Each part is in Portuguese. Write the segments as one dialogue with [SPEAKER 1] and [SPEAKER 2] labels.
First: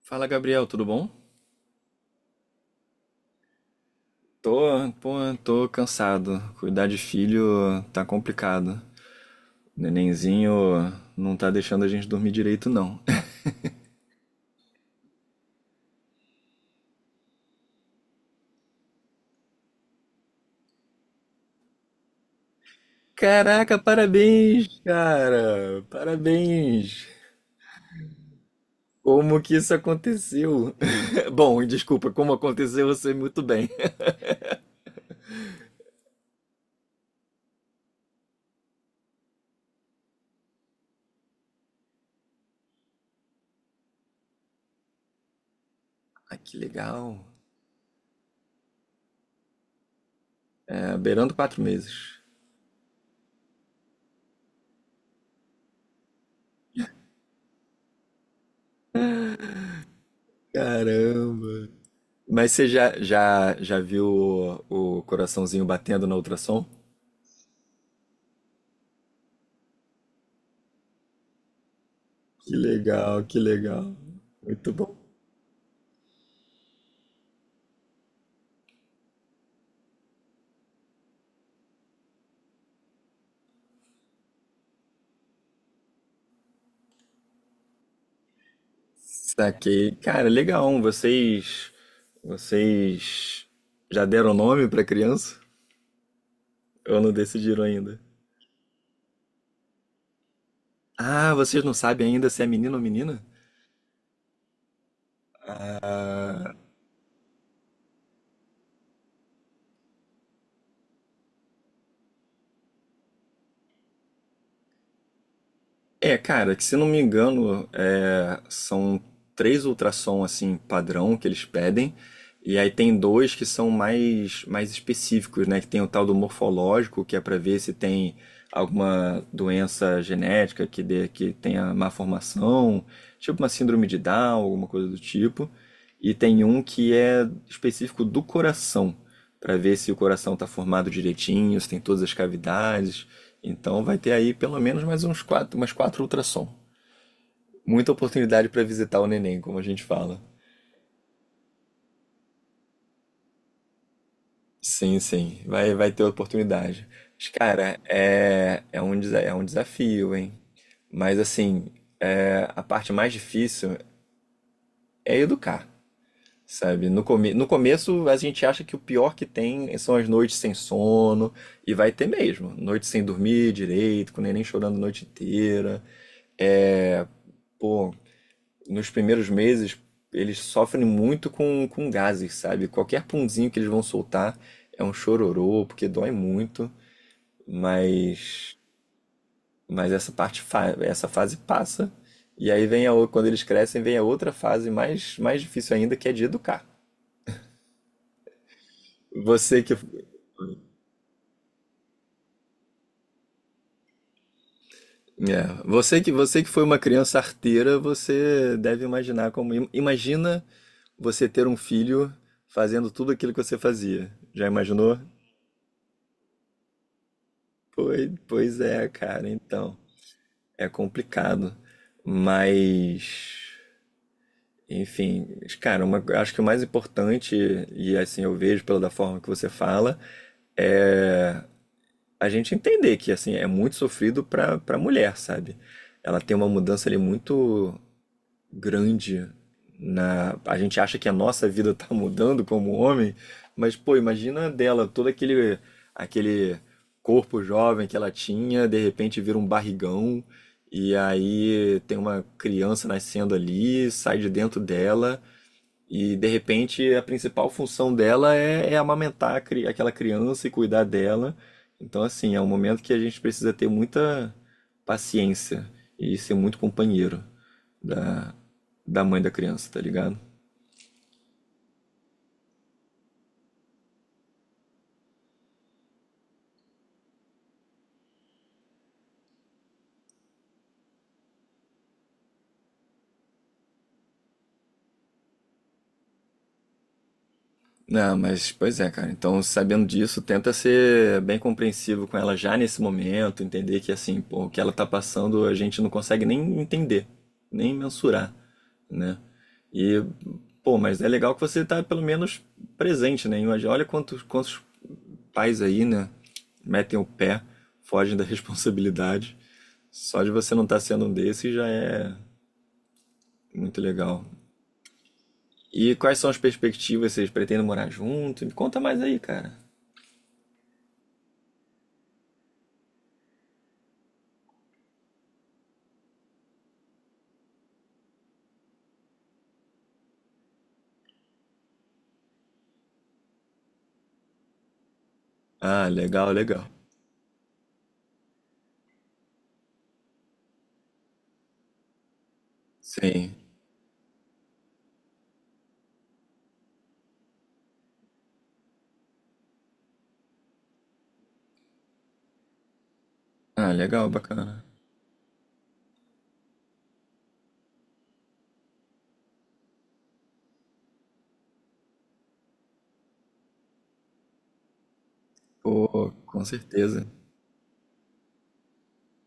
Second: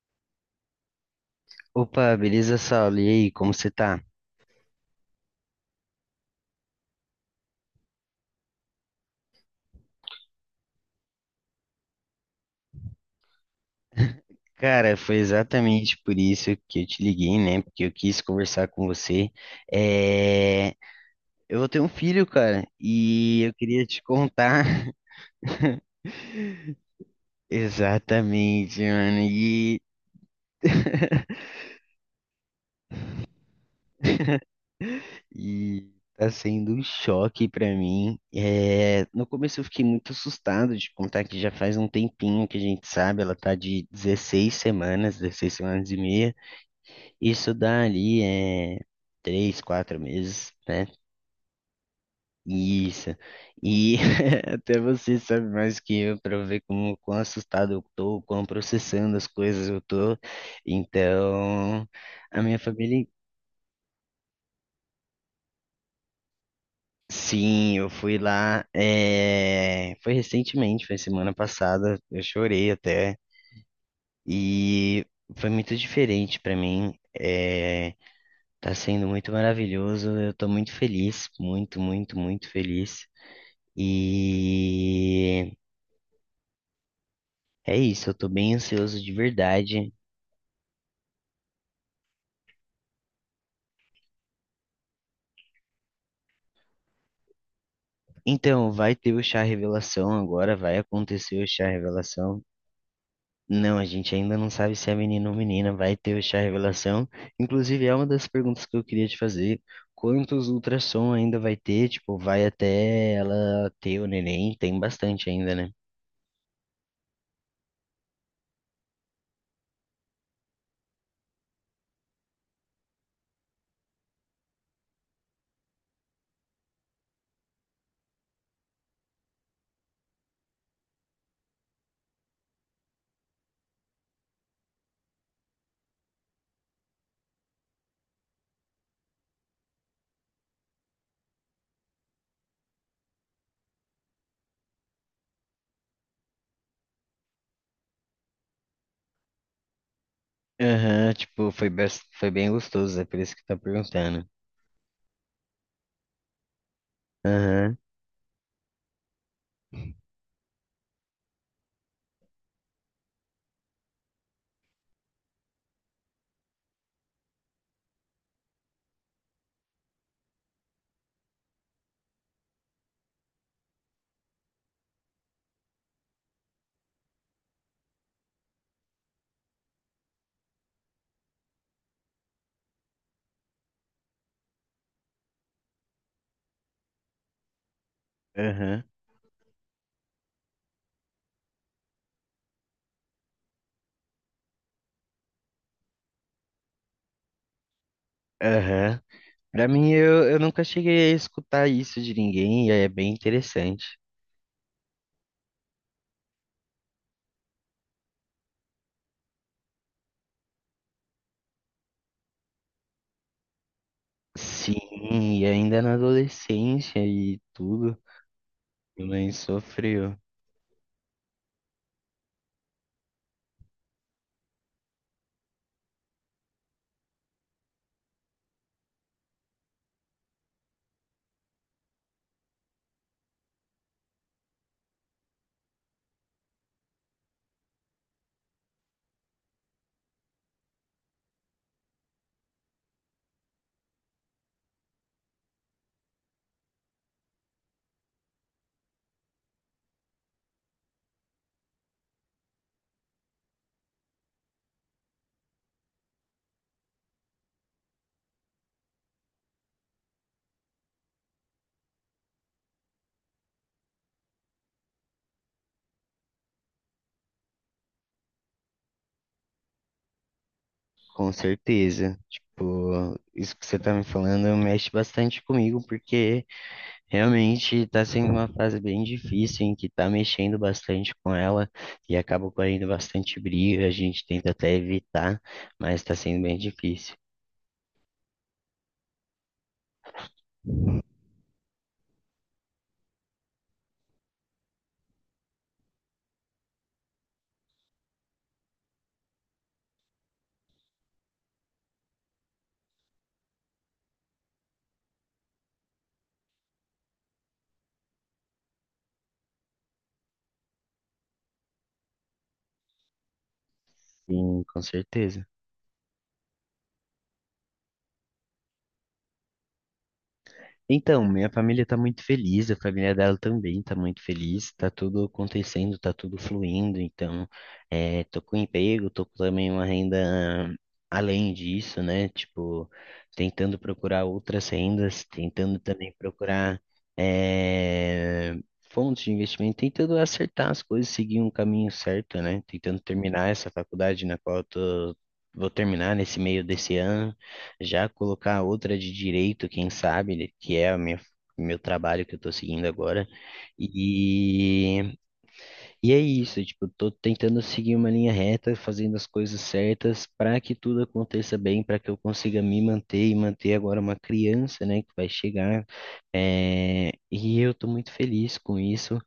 [SPEAKER 1] Fala, Gabriel, tudo bom?
[SPEAKER 2] Opa, beleza, Saulo? E aí, como você tá?
[SPEAKER 1] Tô, pô, tô cansado. Cuidar de filho tá complicado. Nenenzinho não tá deixando a gente dormir direito, não.
[SPEAKER 2] Cara, foi exatamente por isso que eu te liguei, né? Porque eu quis conversar com você. É... Eu vou ter um filho, cara, e eu
[SPEAKER 1] Caraca,
[SPEAKER 2] queria te contar
[SPEAKER 1] parabéns, cara! Parabéns!
[SPEAKER 2] exatamente, mano.
[SPEAKER 1] Como que isso
[SPEAKER 2] E
[SPEAKER 1] aconteceu? Bom, desculpa, como aconteceu, eu sei muito bem.
[SPEAKER 2] E tá sendo um choque pra mim. É, no começo eu fiquei muito assustado de contar que já faz um tempinho que a gente sabe, ela tá de 16 semanas, 16 semanas e meia.
[SPEAKER 1] Ah, que legal.
[SPEAKER 2] Isso dá ali é 3, 4 meses, né?
[SPEAKER 1] É, beirando 4 meses.
[SPEAKER 2] Isso. E até você sabe mais que eu para ver como quão assustado eu tô, quão processando as coisas eu tô.
[SPEAKER 1] Caramba.
[SPEAKER 2] Então, a
[SPEAKER 1] Mas
[SPEAKER 2] minha
[SPEAKER 1] você já,
[SPEAKER 2] família,
[SPEAKER 1] já, já viu o coraçãozinho batendo na ultrassom?
[SPEAKER 2] sim, eu fui lá, foi recentemente, foi semana passada, eu
[SPEAKER 1] Que
[SPEAKER 2] chorei até
[SPEAKER 1] legal, que legal. Muito bom.
[SPEAKER 2] e foi muito diferente para mim. É, tá sendo muito maravilhoso, eu tô muito feliz, muito, muito, muito feliz. E é isso, eu tô bem ansioso de verdade.
[SPEAKER 1] Saquei. Cara, legal. Vocês já deram nome pra criança? Ou não decidiram ainda?
[SPEAKER 2] Então, vai ter o chá revelação agora, vai
[SPEAKER 1] Ah,
[SPEAKER 2] acontecer o
[SPEAKER 1] vocês
[SPEAKER 2] chá
[SPEAKER 1] não sabem ainda se
[SPEAKER 2] revelação.
[SPEAKER 1] é menino ou menina?
[SPEAKER 2] Não, a gente ainda não sabe se é menino ou menina, vai ter o chá revelação. Inclusive, é uma das perguntas que eu queria te fazer. Quantos ultrassom ainda vai ter? Tipo, vai até ela ter o neném? Tem bastante ainda, né?
[SPEAKER 1] É, cara, que se não me engano, são 3 ultrassom assim padrão que eles pedem, e aí tem dois que são mais específicos, né? Que tem o tal do morfológico, que é para ver se tem alguma doença genética que dê que tenha má formação, tipo uma síndrome de Down, alguma coisa do tipo. E tem um que é específico do coração, para ver se o coração está formado direitinho, se tem todas as cavidades. Então vai ter aí pelo menos mais uns quatro, umas 4 ultrassom. Muita oportunidade para visitar o neném, como a gente fala.
[SPEAKER 2] Aham, tipo, foi, foi bem gostoso, é por isso que tá perguntando.
[SPEAKER 1] Sim, sim, vai ter oportunidade. Mas,
[SPEAKER 2] Aham,
[SPEAKER 1] cara, é um desafio, hein? Mas assim, a parte mais difícil é educar, sabe? No começo a gente acha que o pior que tem são as noites sem sono, e vai ter mesmo. Noites sem dormir direito, com o neném chorando a noite inteira. É, pô, nos primeiros meses, eles sofrem muito com gases, sabe? Qualquer punzinho que eles vão soltar é um chororô, porque dói muito, mas,
[SPEAKER 2] aham,
[SPEAKER 1] essa fase passa. E aí vem quando eles crescem, vem a outra fase mais difícil ainda, que é de educar.
[SPEAKER 2] aham.
[SPEAKER 1] Você
[SPEAKER 2] Pra
[SPEAKER 1] que, é,
[SPEAKER 2] mim, eu nunca cheguei a escutar isso de ninguém, e é bem interessante.
[SPEAKER 1] Você que foi uma criança arteira, você deve imaginar imagina você ter um filho fazendo tudo aquilo que você fazia. Já imaginou?
[SPEAKER 2] Sim, e ainda na adolescência e tudo,
[SPEAKER 1] Pois é,
[SPEAKER 2] minha
[SPEAKER 1] cara,
[SPEAKER 2] mãe
[SPEAKER 1] então.
[SPEAKER 2] sofreu,
[SPEAKER 1] É complicado. Mas, enfim, cara, acho que o mais importante, e assim eu vejo pela da forma que você fala, é a gente entender que assim é muito sofrido para mulher, sabe? Ela tem uma mudança ali muito grande na. A gente acha que a nossa vida está mudando como homem, mas, pô, imagina a dela, todo aquele corpo jovem que ela tinha, de repente vira um barrigão, e aí tem uma criança nascendo ali, sai de dentro dela, e de repente a principal função dela é amamentar aquela criança e cuidar dela. Então, assim, é um momento que a gente precisa ter muita paciência e ser muito companheiro da, da mãe da criança, tá ligado?
[SPEAKER 2] com certeza. Tipo, isso que você tá me falando mexe bastante comigo, porque realmente tá sendo uma fase bem difícil, em que tá mexendo bastante com ela, e acaba correndo bastante briga, a gente tenta até evitar, mas tá sendo bem difícil.
[SPEAKER 1] Não, mas pois é, cara. Então, sabendo disso, tenta ser bem compreensivo com ela já nesse momento, entender que assim, pô, o que ela tá passando a gente não consegue nem entender, nem mensurar, né? E, pô, mas é legal que você tá pelo menos presente, né? Imagina, olha quantos pais aí, né, metem o pé, fogem da responsabilidade. Só de você não estar tá sendo um desses já é muito legal.
[SPEAKER 2] Sim, com certeza.
[SPEAKER 1] E quais são as perspectivas? Vocês pretendem morar junto? Me conta mais aí, cara.
[SPEAKER 2] Então, minha família tá muito feliz, a família dela também tá muito feliz, tá tudo acontecendo, tá tudo fluindo, então, tô com emprego, tô com também uma renda além disso, né? Tipo, tentando procurar outras rendas, tentando
[SPEAKER 1] Ah,
[SPEAKER 2] também
[SPEAKER 1] legal, legal.
[SPEAKER 2] procurar, é, fontes de investimento, tentando acertar as coisas, seguir um caminho certo, né? Tentando
[SPEAKER 1] Sim.
[SPEAKER 2] terminar essa faculdade na qual eu tô, vou terminar nesse meio desse ano. Já colocar outra de direito, quem sabe, né, que é a minha, meu trabalho que eu tô seguindo agora.
[SPEAKER 1] Ah, legal, bacana.
[SPEAKER 2] E, e é isso, tipo, tô tentando seguir uma linha reta, fazendo as coisas certas para que tudo aconteça bem, para que eu consiga me manter e manter agora uma criança, né, que vai chegar.
[SPEAKER 1] Pô, com certeza.
[SPEAKER 2] É, e eu tô muito feliz com isso.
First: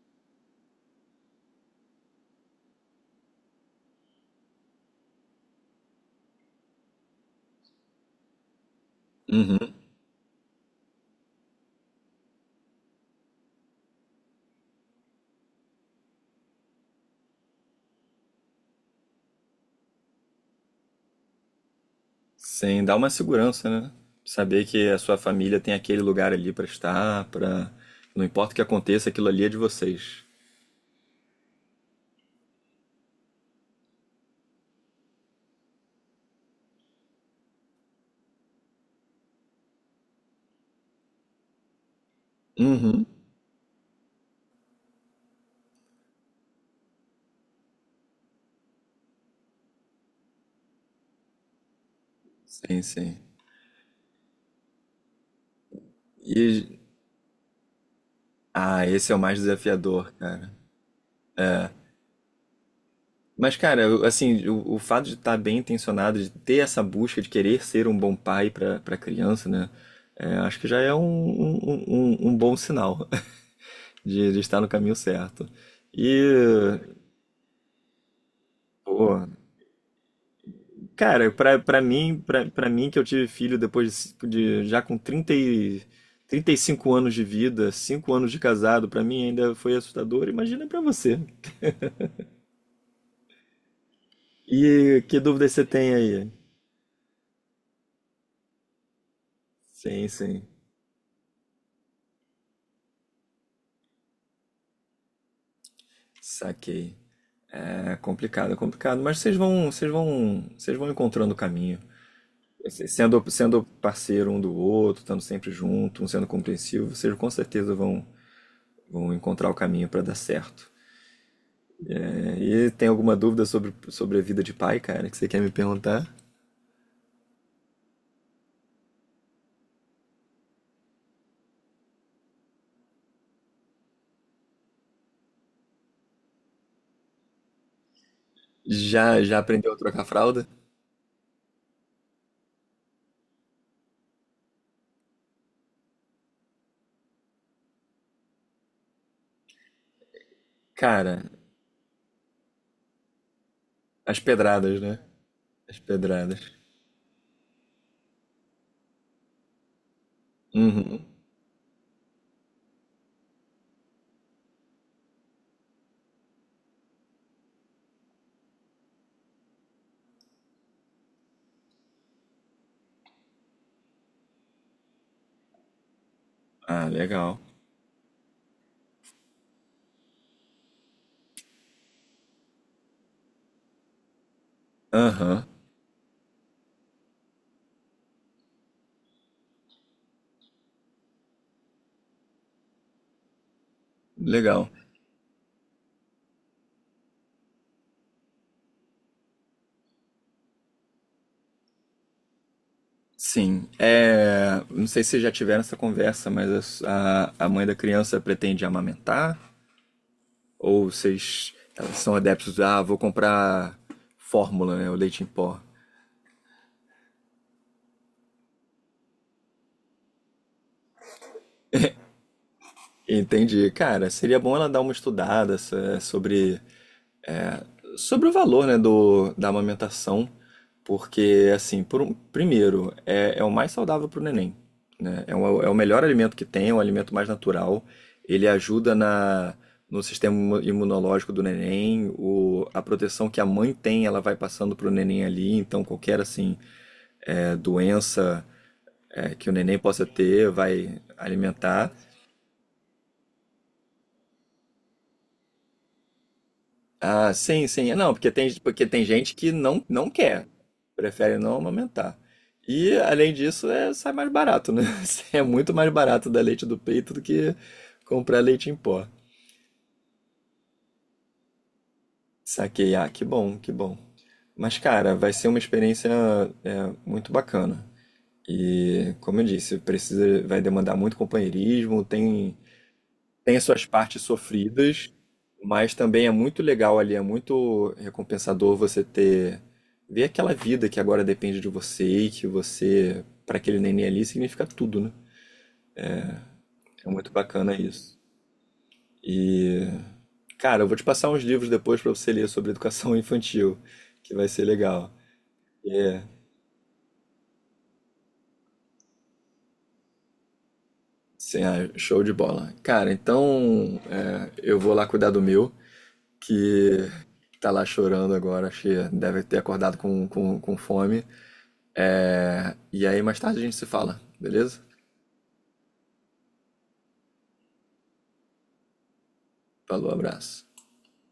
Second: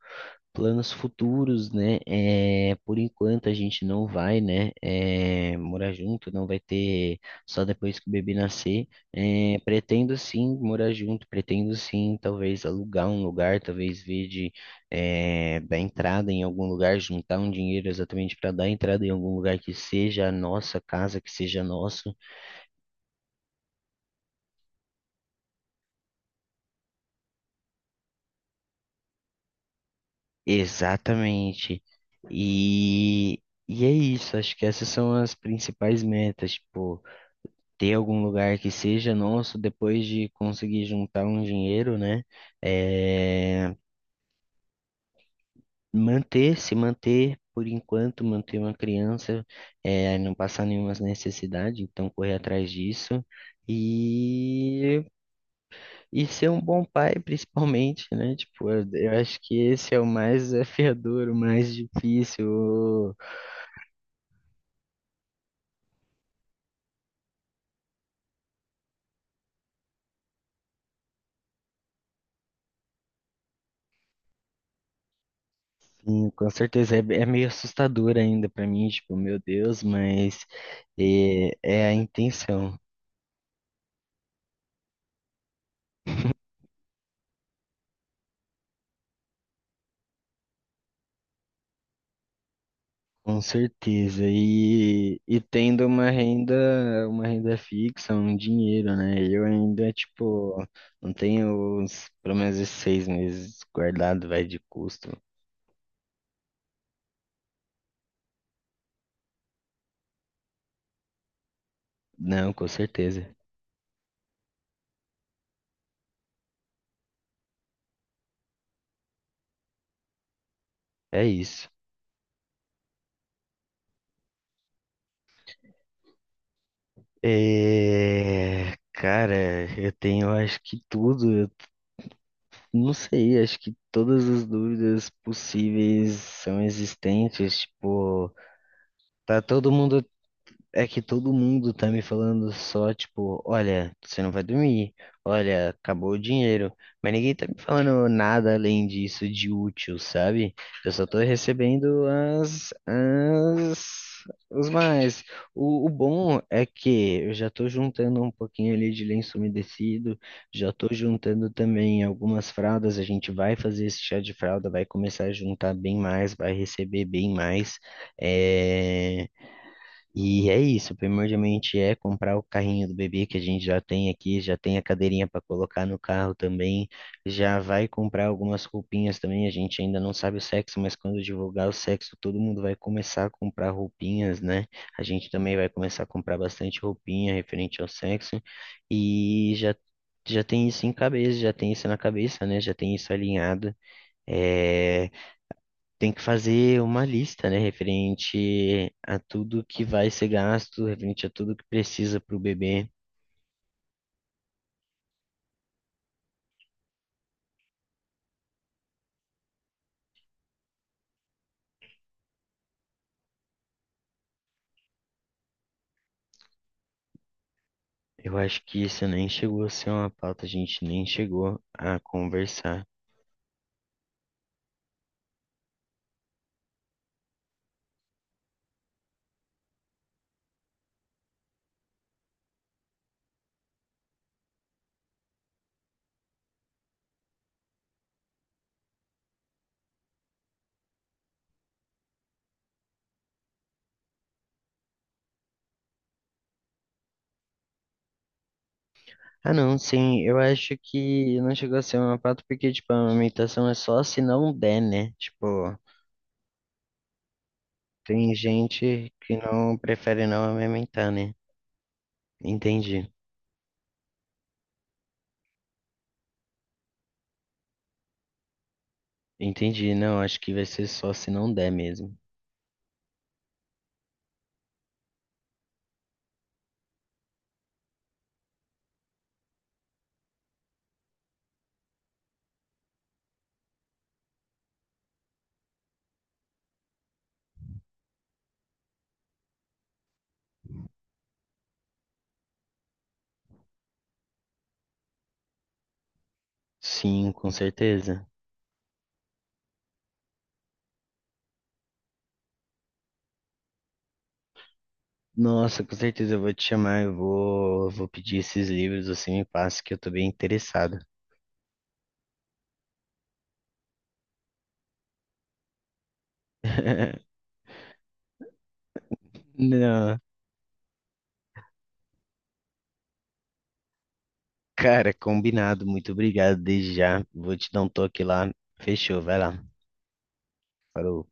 [SPEAKER 2] Planos futuros, né? É, por enquanto a gente não vai, né, morar junto, não vai ter só depois que o bebê nascer. É,
[SPEAKER 1] Uhum.
[SPEAKER 2] pretendo sim morar junto, pretendo sim, talvez alugar um lugar, talvez ver de dar entrada em algum lugar, juntar um dinheiro exatamente para dar entrada em algum lugar que seja a nossa casa, que seja nosso.
[SPEAKER 1] Sim, dá uma segurança, né? Saber que a sua família tem aquele lugar ali pra estar, pra. Não importa o que aconteça, aquilo ali é de vocês.
[SPEAKER 2] Exatamente. E, e é isso, acho que essas são as principais metas, tipo, ter algum lugar que seja nosso, depois de conseguir juntar um dinheiro, né?
[SPEAKER 1] Uhum.
[SPEAKER 2] É, manter, se manter por enquanto, manter uma criança, não passar nenhuma necessidade, então correr atrás
[SPEAKER 1] Sim, sim.
[SPEAKER 2] disso. E, e ser um
[SPEAKER 1] E.
[SPEAKER 2] bom pai, principalmente, né? Tipo,
[SPEAKER 1] Ah,
[SPEAKER 2] eu,
[SPEAKER 1] esse
[SPEAKER 2] eu
[SPEAKER 1] é o mais
[SPEAKER 2] acho que esse é o
[SPEAKER 1] desafiador,
[SPEAKER 2] mais
[SPEAKER 1] cara.
[SPEAKER 2] desafiador, o mais difícil.
[SPEAKER 1] Mas, cara, assim, o fato de estar bem intencionado, de ter essa busca, de querer ser um bom pai para criança, né? Acho que já é um bom sinal de estar no caminho certo. E,
[SPEAKER 2] Sim, com certeza, é meio assustador ainda pra mim, tipo,
[SPEAKER 1] pô,
[SPEAKER 2] meu Deus, mas
[SPEAKER 1] cara,
[SPEAKER 2] é, é a
[SPEAKER 1] pra
[SPEAKER 2] intenção.
[SPEAKER 1] mim que eu tive filho já com 35 anos de vida, 5 anos de casado, pra mim ainda foi assustador, imagina pra você.
[SPEAKER 2] Com certeza.
[SPEAKER 1] E que
[SPEAKER 2] E
[SPEAKER 1] dúvidas você
[SPEAKER 2] tendo
[SPEAKER 1] tem
[SPEAKER 2] uma
[SPEAKER 1] aí?
[SPEAKER 2] renda, uma renda fixa, um dinheiro, né? Eu ainda,
[SPEAKER 1] Sim, sim,
[SPEAKER 2] tipo, não tenho os, pelo menos esses 6 meses guardado, vai de custo.
[SPEAKER 1] saquei. É complicado, mas vocês vão encontrando o caminho.
[SPEAKER 2] Não, com certeza.
[SPEAKER 1] Sendo parceiro um do outro, estando sempre junto, um sendo compreensivo, vocês com certeza vão encontrar o caminho para dar certo.
[SPEAKER 2] É isso.
[SPEAKER 1] É, e tem alguma dúvida sobre a vida de pai, cara, que você quer me perguntar?
[SPEAKER 2] É, cara, eu tenho, acho que tudo, eu não sei, acho que todas as dúvidas possíveis são existentes, tipo,
[SPEAKER 1] Já
[SPEAKER 2] tá todo
[SPEAKER 1] aprendeu a trocar
[SPEAKER 2] mundo
[SPEAKER 1] fralda?
[SPEAKER 2] É que todo mundo tá me falando só, tipo, olha, você não vai dormir, olha, acabou o dinheiro. Mas ninguém tá me falando nada além disso de útil, sabe? Eu só
[SPEAKER 1] Cara,
[SPEAKER 2] tô recebendo as,
[SPEAKER 1] as
[SPEAKER 2] os
[SPEAKER 1] pedradas, né?
[SPEAKER 2] mais.
[SPEAKER 1] As
[SPEAKER 2] O bom
[SPEAKER 1] pedradas.
[SPEAKER 2] é que eu já tô juntando um pouquinho ali de lenço umedecido, já tô
[SPEAKER 1] Uhum.
[SPEAKER 2] juntando também algumas fraldas. A gente vai fazer esse chá de fralda, vai começar a juntar bem mais, vai receber bem mais. É... E é isso, primordialmente é comprar o carrinho do bebê que a gente já tem aqui, já tem a cadeirinha para colocar no carro
[SPEAKER 1] Ah,
[SPEAKER 2] também,
[SPEAKER 1] legal.
[SPEAKER 2] já vai comprar algumas roupinhas também, a gente ainda não sabe o sexo, mas quando divulgar o sexo, todo mundo vai começar a comprar roupinhas, né? A gente
[SPEAKER 1] Aham,
[SPEAKER 2] também vai começar a comprar bastante roupinha referente ao sexo e já tem isso em cabeça, já tem isso na cabeça, né? Já tem isso alinhado.
[SPEAKER 1] legal.
[SPEAKER 2] É, tem que fazer uma lista, né, referente a tudo que vai ser gasto, referente a tudo que precisa para o bebê.
[SPEAKER 1] Sim, é, não sei se vocês já tiveram essa conversa, mas a mãe da criança pretende amamentar? Ou vocês elas são adeptos, ah, vou comprar fórmula, né, o leite em pó.
[SPEAKER 2] Eu acho que isso nem chegou a ser uma pauta, a gente nem chegou a conversar.
[SPEAKER 1] Entendi. Cara, seria bom ela dar uma estudada sobre É, sobre o valor, né, da amamentação, porque, assim, primeiro, é o mais saudável para o neném, né? É o melhor alimento que tem, é um alimento mais natural, ele ajuda no sistema imunológico do neném, a proteção que a mãe tem, ela vai passando para o neném ali, então qualquer, assim, é, doença que
[SPEAKER 2] Ah,
[SPEAKER 1] o neném
[SPEAKER 2] não,
[SPEAKER 1] possa
[SPEAKER 2] sim, eu
[SPEAKER 1] ter
[SPEAKER 2] acho
[SPEAKER 1] vai
[SPEAKER 2] que não chegou a
[SPEAKER 1] alimentar.
[SPEAKER 2] ser uma pauta porque, tipo, a amamentação é só se não der, né? Tipo,
[SPEAKER 1] Ah, sim, sim. Não,
[SPEAKER 2] tem
[SPEAKER 1] porque tem
[SPEAKER 2] gente
[SPEAKER 1] gente
[SPEAKER 2] que
[SPEAKER 1] que
[SPEAKER 2] não
[SPEAKER 1] não
[SPEAKER 2] prefere não
[SPEAKER 1] quer,
[SPEAKER 2] amamentar, né?
[SPEAKER 1] prefere não amamentar. E,
[SPEAKER 2] Entendi,
[SPEAKER 1] além disso, é, sai mais barato, né? É muito mais barato dar leite do peito do que comprar leite em pó.
[SPEAKER 2] entendi. Não, acho que vai ser só se não der mesmo.
[SPEAKER 1] Saquei. Ah, que bom, que bom. Mas, cara, vai ser uma experiência é, muito bacana. E, como eu disse, precisa, vai demandar muito companheirismo, tem as suas partes sofridas, mas também é muito legal ali, é muito recompensador você ter ver aquela vida que agora depende de você e que você para aquele neném ali significa tudo, né? É
[SPEAKER 2] Sim,
[SPEAKER 1] muito
[SPEAKER 2] com
[SPEAKER 1] bacana isso.
[SPEAKER 2] certeza.
[SPEAKER 1] E cara, eu vou te passar uns livros depois para você ler sobre educação infantil, que vai ser legal.
[SPEAKER 2] Nossa, com
[SPEAKER 1] É,
[SPEAKER 2] certeza eu vou te chamar, eu vou, pedir esses livros, você me passa que eu tô bem interessado.
[SPEAKER 1] sim, ah, show de bola. Cara, então é, eu vou lá cuidar do meu, que tá lá chorando agora, acho que deve ter acordado
[SPEAKER 2] Não,
[SPEAKER 1] com fome. E aí mais tarde a gente se fala, beleza?
[SPEAKER 2] cara, combinado, muito obrigado desde já. Vou te dar um toque lá. Fechou, vai lá.
[SPEAKER 1] Falou, abraço.
[SPEAKER 2] Falou.